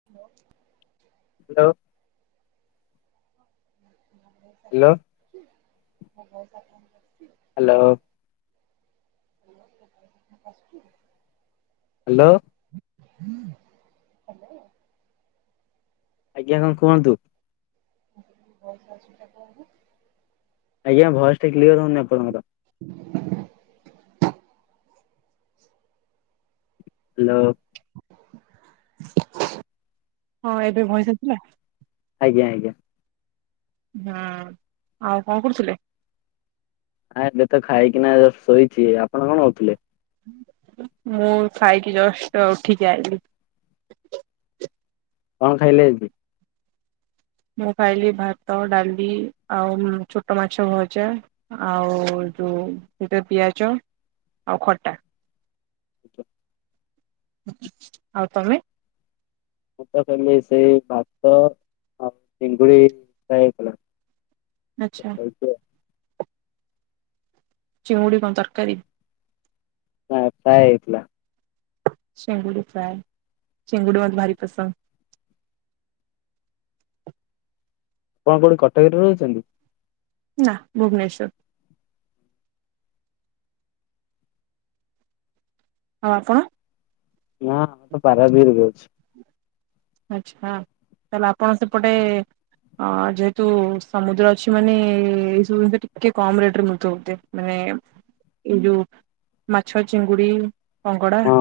ହା ଲୋ। Hello. [unintelligible] Hello. [inaudible] Hello. [inaudible] Hello. ଆଜ୍ଞା କଣ କୁହନ୍ତୁ? [inaudible] ଆଜ୍ଞା ଭଏସ୍ ଟା କ୍ଳିଅର ହଉନି ଆପଣଙ୍କ। [inaudible] ହାଲୋ ହଁ ଏବେ ଭଏସ ଆସିଲା? ଆଜ୍ଞା ଆଜ୍ଞା। ହଁ ଆଉ କଣ କରୁଥିଲେ? ଆଁ ଏବେ ତ ଖାଇକିନା ଜଷ୍ଟ ଶୋଇଚି ଆପଣ କଣ କରୁଥିଲେ? ମୁଁ ଖାଇକି ଜଷ୍ଟ ଉଠିକି ଆଇଲିି। କଣ ଖାଇଲେ ଆଜିି? ମୁଁ ଖାଇଲି ଭାତ ଡାଲି ଆଉ ଉଁ ଛୋଟ ମାଛ ଭଜା। ଆଉ ଯୋଉ ଗୋଟେ ପିଆଜ ଆଉ ଖଟା। ଆଉ ତମେ? [unintelligible] ସେଇ ଭାତ ଆଉ ଚିଙ୍ଗୁଡି ଖାଇଥିଲା। ଆଛା। କୁଅ। ଚିଙ୍ଗୁଡି କଣ ତରକାରୀ। ନା ଫ୍ରାଏ ହେଇଥିଲା। ଚିଙ୍ଗୁଡ଼ି ଫ୍ରାଏ ଚିଙ୍ଗୁଡି ମତେ ଭାରି ପସନ୍ଦ। କଣ କୋଉଠି କଟକରେ ରହୁଚନ୍ତି। ନା ଭୁବନେଶ୍ୱର। ଆଉ ଆପଣ। ନା ମୁଁ ପା ପାରାଦିପିରେ ଅଛି। ଆଚ୍ଛା ତାହେଲେ ଆପଣ ସେପଟେ ଅଁ ଯେହେତୁ ସମୁଦ୍ର ଅଛି ମାନେ ଏଇସବୁ ଜିନିଷ ଟିକେ କମ ରେଟ ରେ ମିଳୁଥିବ ବୋଧେ। ମାନେ ଏଇ ଯୋଉ ମାଛ ଚିଙ୍ଗୁଡି କଙ୍ଗଡ଼ା। ହଁ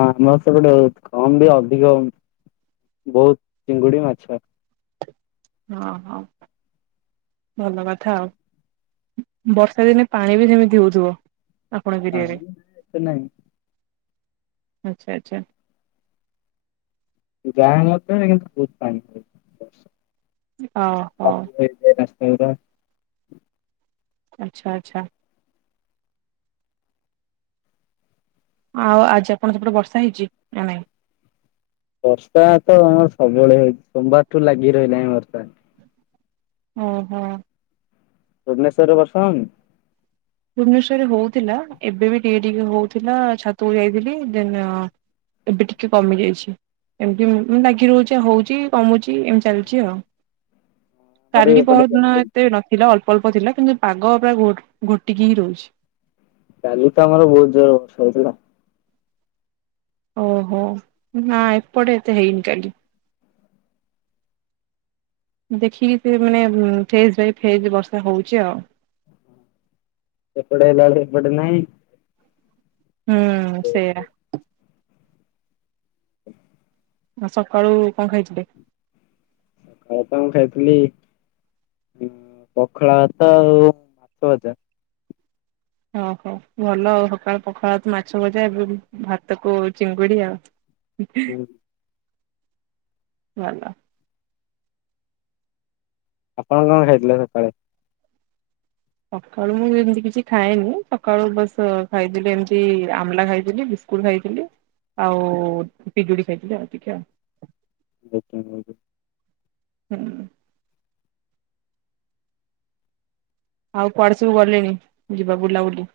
ଆମର ସେ [unintelligible] କମ ବି ଅଧିକ ହଉ ବୁଥ୍ ଚିଙ୍ଗୁଡି ମାଛ। ହଁ ହଁ। ଭଲ କଥା ଆଉ ବର୍ଷା ଦିନେ ପାଣି ବି ସେମିତି ହଉଥିବ। ଆପଣଙ୍କ ଏରିଆରେ ପାଣି ଏତେ ନାହିଁ ଆଛା ଆଛା। ଗାଁ ମଧ୍ୟରେ କିନ୍ତୁ ବହୁତ ପାଣି ହୁଏ ଓହୋ [unintelligible] ଏଇରା ଆଚ୍ଛା ଆଚ୍ଛା। ଆଉ ଆଜି ଆପଣ ସେପଟେ ବର୍ଷା ହେଇଚି ନା ନାଇଁ। ବର୍ଷା ତ ଆମ ସବୁବେଳେ ହଉଛି ସୋମବାରଠୁ ଲାଗି ରହିଲାଣି ବର୍ଷା। ଅ ହ। ଭୁବନେଶ୍ୱରରେ ବର୍ଷା ହଉନି। ଭୁବନେଶ୍ବରରେ ହଉଥିଲା ଏବେ ବି ଟିକେ ଟିକେ ହଉଥିଲା ଛାତକୁ ଯାଇଥିଲି ଦେନ୍। ଏବେ ଟିକିଏ କମି ଯାଇଛି। ଏମତି ଉଁ ଲାଗି ରହୁଚି ଆଉ ହଉଚି କମୁଚି ଏମ୍ ଚାଲିଚି ଆଉ। [unintelligible] କାଲି ପହରଦିନ ସେମିତି ହେଇଛି। ଏତେ ନଥିଲା ଅଳ୍ପ ଅଳ୍ପ ଥିଲା କିନ୍ତୁ ପାଗ ପୁରା ଘୋ ଘୋଟିକି ହିଁ ରହୁଚି। କାଲି ତ ଆମର ବୋହୁତ ଜୋର ବର୍ଷା ହଉଥୁଲା। ଓହୋ ନାଁ ଏପଟେ ଏତେ ହେଇନି କାଲି। ଦେଖିକି ସେ ମାନେ ଫେଜ୍ ବାଇ ଫେଜେ ବର୍ଷା ହଉଚି ଆଉ। ସେପଟେ ହେଲା ଏଳେ ଏପଟେ ନାହିଁ। ହୁଁ ସେଇଆ। [inaudible] ଆ ସକାଳୁ କଁ ଖାଇଥିଲେ? ଏ ତ ମୁଁ ଖାଇଥିଲି ଉଁ ପଖାଳା ଭାତ ଆଉ ମାଛ ଭାତ। ଓହୋ ଭଲ ଆଉ ସକାଳୁ ପଖାଳ ଭାତ ମାଛ ଭଜା ଏବେ ବି ଭାତକୁ ଚିଙ୍ଗୁଡ଼ି ଆଉ। ଭଲ। ଆପଣ କଁ ଖାଇଥିଲେ ସକାଳେ? ସକାଳୁ ମୁଁ ଯେ ଏମତି କିଛି ଖାଏନି ସକାଳୁ ବାସ୍ ଖାଇଥିଲି ଏମିତି ଆମ୍ଳା ଖାଇଥିଲି ବି କୁଡ଼ ଖାଇଥିଲି ଆଉ ପିଜୁଳି ଖାଇଥିଲି ଆଉ ଟିକେ ଆ। ଦୀକ୍ଷା ନୋଉଚ। ହୁଁ। ଆଉ କୁଆଡ଼େ ସବୁ ଗଲେଣି ଯିବା ବୁଲାବୁଲି?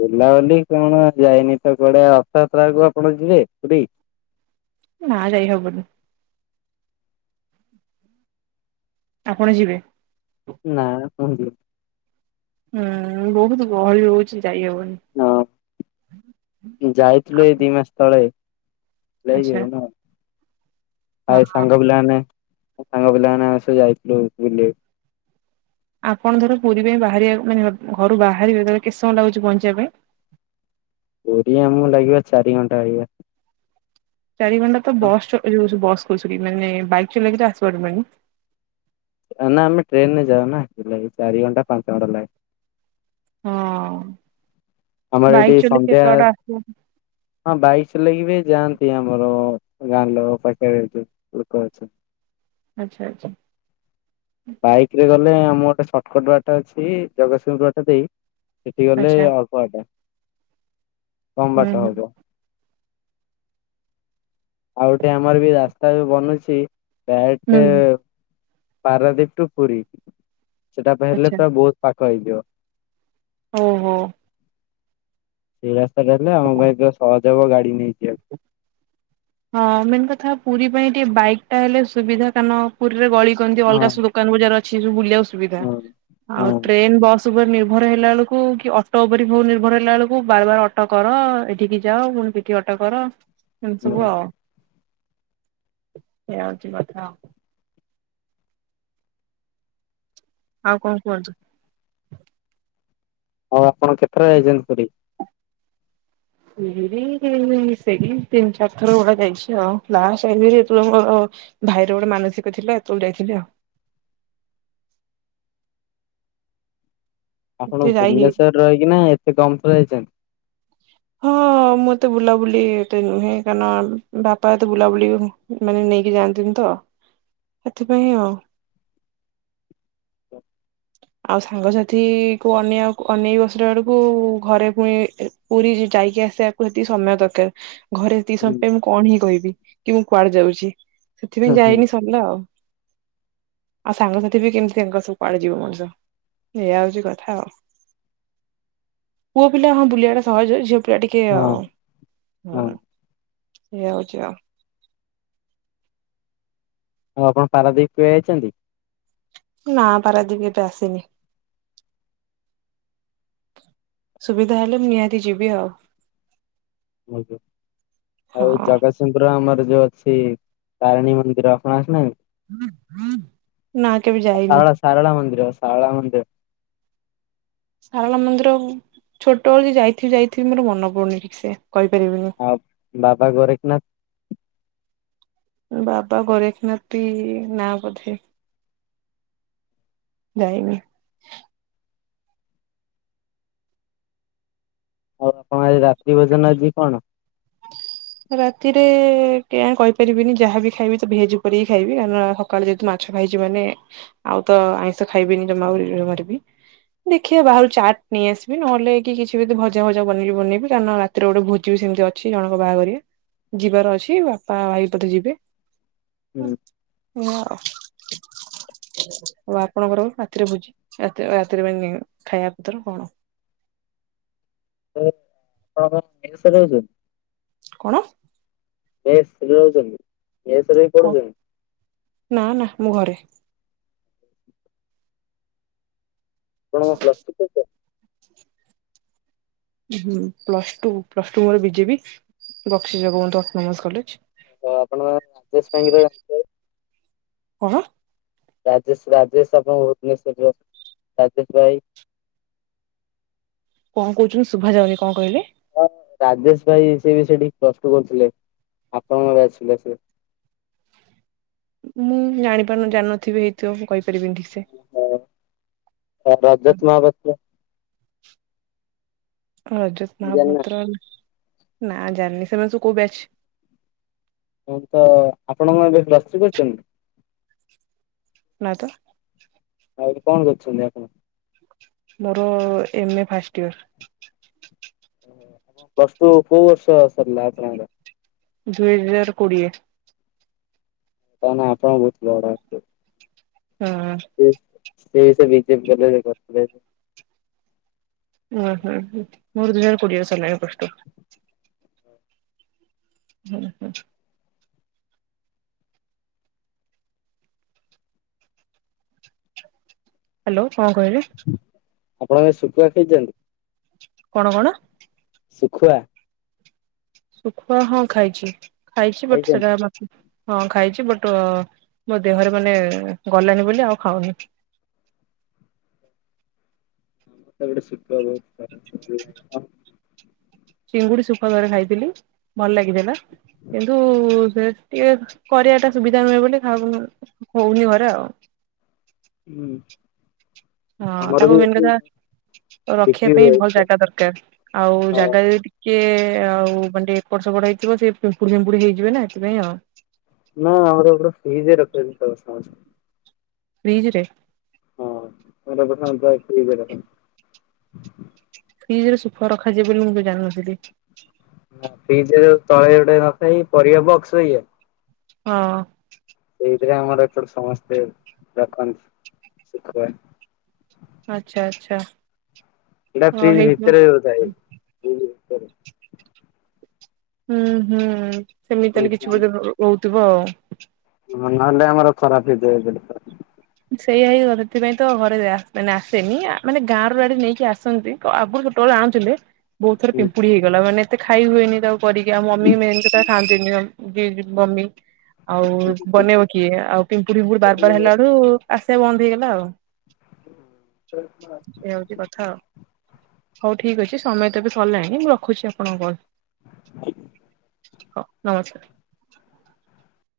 ବୁଲାବୁଲି କଣ ଯାଇନି ତ କୁଆଡ଼େ। ରଥଯାତ୍ରାକୁ ଆପଣ ଯିବେ ପୁରୀ? ନାଁ ଯାଇ ହବନି। ଆପଣ ଯିବେ? ନାଁ ମୁଁ ଦି ହୁଁ ବୋହୁତ ଗହଳି ହଉଚି ଯାଇ ହବନି। ନ ଯାଇଥିଲୁ ଏଇ ଦି ମାସ ତଳେ। ଲାଇ ଆଚ୍ଛା। ଯିବୁନା ଆଃ ଏ ସାଙ୍ଗ ପିଲାମାନେ ମୋ ସାଙ୍ଗ ପିଲାମାନେ ଆମେ ସବୁ ଯାଇଥିଲୁ ବୁଲିଆ ଆପଣ ଧର ପୁରୀ ପାଇଁ ବାହାରିବା ମାନେ ଘରୁ ବାହାରିବେ ତେବେ କେତେ ସମୟ ଲାଗୁଚି ବହଞ୍ଚିବା ପାଇଁ? ପୁରୀ ଆମୁକୁ ଲାଗିବ ଚାରି ଘଣ୍ଟା ବାଗିଆ। ଚାରି ଘଣ୍ଟା ତ ବସ୍ ଚ ଏ ଯୋଉ ସୁ ବସ୍ କହୁ ସରି ମାନେ ବାଇକ୍ ଚଲେଇକି ତ ଆସି ପାରୁବନି। ଆ ନା ଆମେ ଟ୍ରେନୁ ରେ ଯାଉ ନା ଜୁଲାଇ ଚାରି ଘଣ୍ଟା ପାଞ୍ଚ ଘଣ୍ଟା ଲା ହଁ ଆମର ଏଠି ବାଇକ୍ ଚଲେଇ ସନ୍ଧ୍ୟା କେତେ ବାଟ ଆସିବ? ହଁ ବାଇକ୍ ଚଲେଇକି ବି ଯାଆନ୍ତି ଆମର ଗାଁ ଲୋକ ପାଖରେ ସେ। ଲୋକ ଅଛ ଆଚ୍ଛା ଆଚ୍ଛା। ବାଇକ୍ ରେ ଗଲେ ଆମ ଗୋଟେ ସର୍ଟକଟ୍ ବାଟ ଅଛି ଜଗତସିଂହପୁ ବାଟ ଦେଇ ସେଠି ଗଲେ ଆଚ୍ଛା ଅ ପ ଆଟ କମ୍ ହୁଁ ବାଟ ହୁଁ। ହବ। ଆଉ ଗୋଟେ ଆମର ବି ରାସ୍ତା ବି ବନୁଛି ହୁଁ ଡାଇରେକ୍ଟ ପାରାଦୀପ ଟୁ ପୁରୀ ସେଟା ବେ ହେଲେ ଆଚ୍ଛା ତ ବୋହୁତ ପାଖ ହେଇଯିବ। ଓହୋ। ଏ ରାସ୍ତାଟା ହେଲେ ଆମ ପାଇଁ ତ ସହଜ ହବ ଗାଡ଼ି ନେଇକିି ଯିବାକୁ। ହଁ ମେନ୍ କଥା ପୁରୀ ପାଇଁ ଟିକେ ବାଇକ୍ ଟା ହେଲେ ସୁବିଧା କାନ ପୁରୀରେ ଗଳି କନ୍ଦି ହଁ ଅଲଗା ସୁଦୁ କାନ ବଜାର ଅଛି ସବୁ ବୁଲିବାକୁ ସୁବିଧା। ହୁଁ ହୁଁ ଆଉ ଟ୍ରେନ ବସ୍ ତୁବ ନିର୍ଭର ହେଲା ଅଳୁକୁ କି ଅଟୋ ଉପରେ ହୋଉ ନିର୍ଭର ହେଲା ଅଳୁକୁ ବାର ବାର ଅଟୋ କର ଏଠିକି ଯାଅ ପୁଣି କି ଅଟ କର ଏମିତି ସବୁ ହୁଁ ଆଉ ଏଇଆ ହଉଚି କଥା। ଆଉ କଣ କୁହନ୍ତୁ? ଆଉ ଆପଣଙ୍କ କେତେଥର ଯାଇଛନ୍ତି ପୁରୀ? ଏଇ ସେଇ ତିନି ଚାରି ଥର ଭଳିଆ ଯାଇଛି ଆଉ ଲାଷ୍ଟ ଟାଇମରେ ଯେତବେଳେ ଆମର ଭାଇର ଗୋଟେ ମାନସିକ ଥିଲା ସେତେବେଳେ ଯାଇଥିଲି ଆଉ। ଆପଣ ଏତେ ଯାଇ ହେଇ ଭୁବନେଶ୍ୱରରେ ରହିଁକିନା ଏତେ କମ୍ ଥରଯାଇଚନ୍ତି। ହଁ ମୁଁ ଏତେ ବୁଲାବୁଲି ଏତେ ନୁହେଁ କାରଣ ବାପା ଏତେ ବୁଲାବୁଲି ମାନେ ନେଇକି ଯାଆ ନ୍ତିନିତ ସେଥିପାଇଁ ଆଉ। ଆଉ ସାଙ୍ଗସାଥି କୁ ଅନେଇଆକୁ ଅନେଇ ବସିଲା ବେଳକୁ ଘରେ ପୁଣି ପୁରୀ ଯାଇକି ଆସିବାକୁ ସେତିକି ସମୟ ଦରକାର। ଘରେ ସେତିକି ହୁଁ ସମୟ ପାଇଁ ମୁଁ କଣ ହିଁ କହିବି କିମୁଁ କୁଆଡ଼େ ଯାଉଚି ସେଥିପାଇଁ ହୁଁ ଯାଇନି ସରିଲା ଆଉ ଆଉ ସାଙ୍ଗସାଥିବି କେମିତି ତାଙ୍କ ସବୁ ପାଳେ ଯିବ ମଣିଷ ଏଇଆ ହଉଚି କଥା ଆଉ। ପୁଅ ପିଲା ହଁ ବୁଲିବାଟା ସହଜ ଝିଅ ଟିକେ ହଁ ଆଉ ହଁ ଏୟା ହଉଚି ଆଉ। ଆଉ ଆପଣ ପାରାଦ୍ୱୀପ କେବେ ଯାଇଚନ୍ତି? ନା ପାରାଦୀପ ଏତେ ଆସିନି। ସୁବିଧା ହେଲେ ମୁଁ ନିହାତି ଯିବି ଆଉ। ଆଜ୍ଞା ଆଉ ହଁ ଜଗ ପୁରର ଆମର ଯୋଉ ଅଛି ତାରିଣୀ ମନ୍ଦିର ଆପଣ ଆସିନାହାନ୍ତି? ନା କେବେ ଯାଇନି। ଶାରଳା ଶାରଳା ମନ୍ଦିର ଶାରଳା ମନ୍ଦିର। ସାରଳା ମନ୍ଦିର ଛୋଟବେଳେ ଯାଇଥିବି ଯାଇଥିବି ମୋର ମନେ ପଡ଼ୁନିି ଠିକସେ କହିପାରିବିନି। ଆଉ ବାବା ଗୋରେଖନାଥ? ବାବା ଗୋରେଖନାଥବି ନାଁ ବୋଧେ। ଯାଇନି। ଆଉ ଆପଣ ଆଜି ରାତି ଭୋଜନ ଆଜି କଣ? ରାତିରେ କେଆଣି କହିପାରିବିନି ଯାହାବି ଖାଇବି ତଭେଜ୍ ଉପରେ ହିଁ ଖାଇବି ଆଉ ନହ ସକାଳେ ଯେହେତୁ ମାଛ ଖାଇଛି ମାନେ ଆଉତ ଆଇଁଷ ଖାଇବିନି ଜମା ଏଓଲି ବାରିବି। ଦେଖିବା ବାହାରୁ ଚାଟ୍ ନେଇ ଆସିବି ନହେଲେ କି କିଛିବି ଭଜା ଭଜା ବନେଇି ବନେଇି କାରଣ ରା ତିରେ ଗୋଟେ ଭୋଜିବି ସେମିତି ଅଛି ଜଣଙ୍କ ବାହାଘରିଆ। ଯିବାର ଅଛି ବାପା ଭାଇପ ବୋଧେ ଯିବେ। ଓ ଆଉ ଆପଣଙ୍କର ରାତିରେ ବୁଜି ରାତିରେ ରାତିରେ ପାଇଁ ଖାଇବା ପତ୍ର କଣ? ହଁ ହଁ ଇଏସ୍ ସାର୍ ଯାଉଚି। କଣ? ମେସରେ ରହୁଚନ୍ତି ମେସେର୍ କ ନା ନା ମୁଁ ଘରେ। ଆପଣ କଣ ପ୍ଲସ୍ ଥ୍ରି କରିଚ? ହୁଁ ପ୍ଲସ୍ ଟୁ ପ୍ଲସ୍ ଟୁ ମୋର BJP Bakshi Jagabandhu autonomous college. ତ ଆପଣ ରାଜେଶ ଭାଇଙ୍କୁତ ଜା କଁ? ରାଜେଶ ରାଜେଶ ଆପଣଙ୍କ ଭୁବନେଶ୍ୱରରେ ରାଜେଶ ଭାଇ? କଁ କହୁଚନ୍ତିୁ ଶୁଭାଯାଉନ କଁ କଇଲେ? ହଁ ରାଜେଶ ଭାଇ ସେବି ସେଠି ପ୍ଲସ୍ ଟୁ କରୁଥିଲେ ଆପଣଙ୍କବି ଆସଥିଲେ ସେ ମୁଁ ଜାଣିପାରୁନି ଜାନଥିବି ହେଇଥିବ ମୁଁ କହିପାରିବିନି ଠିକସେ। [unintelligible] ଅଜତ ଜାଣିନା ମହାପୁତ୍ର ନା ଜାନି ସେୟ ସବୁ କଉ ବ୍ୟାଚ। ହଁ ତ ଆପଣଙ୍କ ଏବେ ପ୍ଲସ ଥ୍ରୀ କରିଚନ୍ତି। ନା ତ। ଆଉ ଏବେ କଣ କରୁଚନ୍ତି ଆପଣ? ମୋର M A first year. Plus two କୋଉ ବର୍ଷସାରିଲ ଆପଣଙ୍କ? ଦୁଇ ହଜାର କୋଡିଏ। ତାନେ ଆପଣ ବହୁତ ବଡ [unintelligible] ହୁଁ। ସେ ବି ସେ ବିଜେପି କଲେଜ ରେ କରିଥିଲେ। ଉଁ ହଁ ମର୍ ଦି ହଜାର କଡିଏ ରୁ ସରଲାଣି ପ୍ଲସ ଟୁ। ହୁଁ ହୁଁ। ହ୍ୟାଲୋ କଣ କହିଲେ? ଆପଣ ଏ ଶୁକୁଆ ଖାଇଚନ୍ତି? କଣ କଣ? ଶୁଖୁଆ। ଶୁଖୁଆ ହଁ ଖାଇଚି ଖାଇଚି ବଟ ଖାଇଛନ୍ତି? ସେଟା ମତେ ହଁ ଖାଇଚି ବଟ ମୋ ଦେହରେ ମାନେ ଗଲାନି ବୋଲି ଆଉ ଖାଉନି। [unintelligible] ହ ଚିଙ୍ଗୁଡି ସୁଖୁଆ ଥରେ ଖାଇଥିଲି ଭଲ ଲାଗିଥିଲା। କିନ୍ତୁ ସେ ଟିକେ କରିବା ଟା ସୁବିଧା ନୁହେଁ ବୋଲି ଖାଉନୁ ହୋଉନି ଘରେ ଆଉ। ହୁଁ। ହଁ ଆମର ତାକୁ ବି ମେନ୍ ଏଠି କଥା ରଖିବା ବିକ୍ରି ପାଇଁ ହୁଏ ଭଲ ଜାଗା ଦରକାର। ଆଉ ହଁ। ଜାଗା ବି କିଏ ଆଉ ମାନେ ଏକଡ ସେକଡ ହେଇଥିବ ସେ ପିମ୍ପୁଡି ଫିମ୍ପୁଡି ହେଇଯିବ ନା ଏଥିପାଇଁ ଆଉ। ନା ଆମର ଏର ଫିଜ ରଖୁଛନ୍ତି [unintelligible] ଫିଜ ରେ [unintelligible] ଫ୍ରିଜରେ ସୁଖ ରଖାଯିବଏ ବୋଲି ମୁଁ ଜାଣିନଥିଲି। ନା ଫ୍ରିଜରେ ଯଉ ତଳେ ଗୋଟେ ନଥାଏ ପରିବା ବକ୍ସ ବାଗିଆ ହଁ। ସେଇଥିରେ ଆମର ଏପଟୁ ସମସ୍ତେ ରଖନ୍ତି ଶଖୁଆ। ଆଚ୍ଛା ଆଚ୍ଛା। ଏଇଟା ହଁ ଫ୍ରିଜ୍ ହେଇଥିବ ଭିତରେ ହଉଥାଏ। ହୁଁ ହୁଁ ସେମିତି ତାହଲେ କିଛି ବେଧେ ରହୁଥିବ ଆଉ। ହ ନହେଲେ ଆମର ଖରାପ ହେଇଯାଏ ଏପଟେ। ସେଇଆ ହେଇ ସେଥିପାଇଁ ତ ଘରେ ମାନେ ଆସେନି ମାନେ ଗାଁ ର ଆଡେ ନେଇକି ଆସନ୍ତି। ତ ଆଗରୁ ଛୋଟ ବେଳେ ଆଣୁଥିଲେ। ବହୁତଥ ପିମ୍ପୁଡି ହେଇଗଲା ମାନ ଏତେ ଖାଇ ହଏନି ତାକୁ କରିକିଉ ମମି ମେଥା ଖଥାଆନ୍ତିନି [unintelligible] ଜ ମମି ଆଉ ଏପଟେ। ବନେଇବ କିଏ ଆଉ ପିମ୍ପୁଡିି ଫିପୁଡି ବାର ବାର ହେଲା ଠୁ ଆସିବା ବନ୍ଦ ହେଇଗଲା ଆଉ। ହଁ ସେ। ଏଇ ହଉଚି କଥା ଆଉ ହଉ ଠିକ ଅଛି ସମୟ ତବେ ସିଲାଣି ମୁଁ ରଖୁଚି ଆପଣଙ୍କ କଲ। ଆଜଞା। ହଁ ନମସ୍କାର।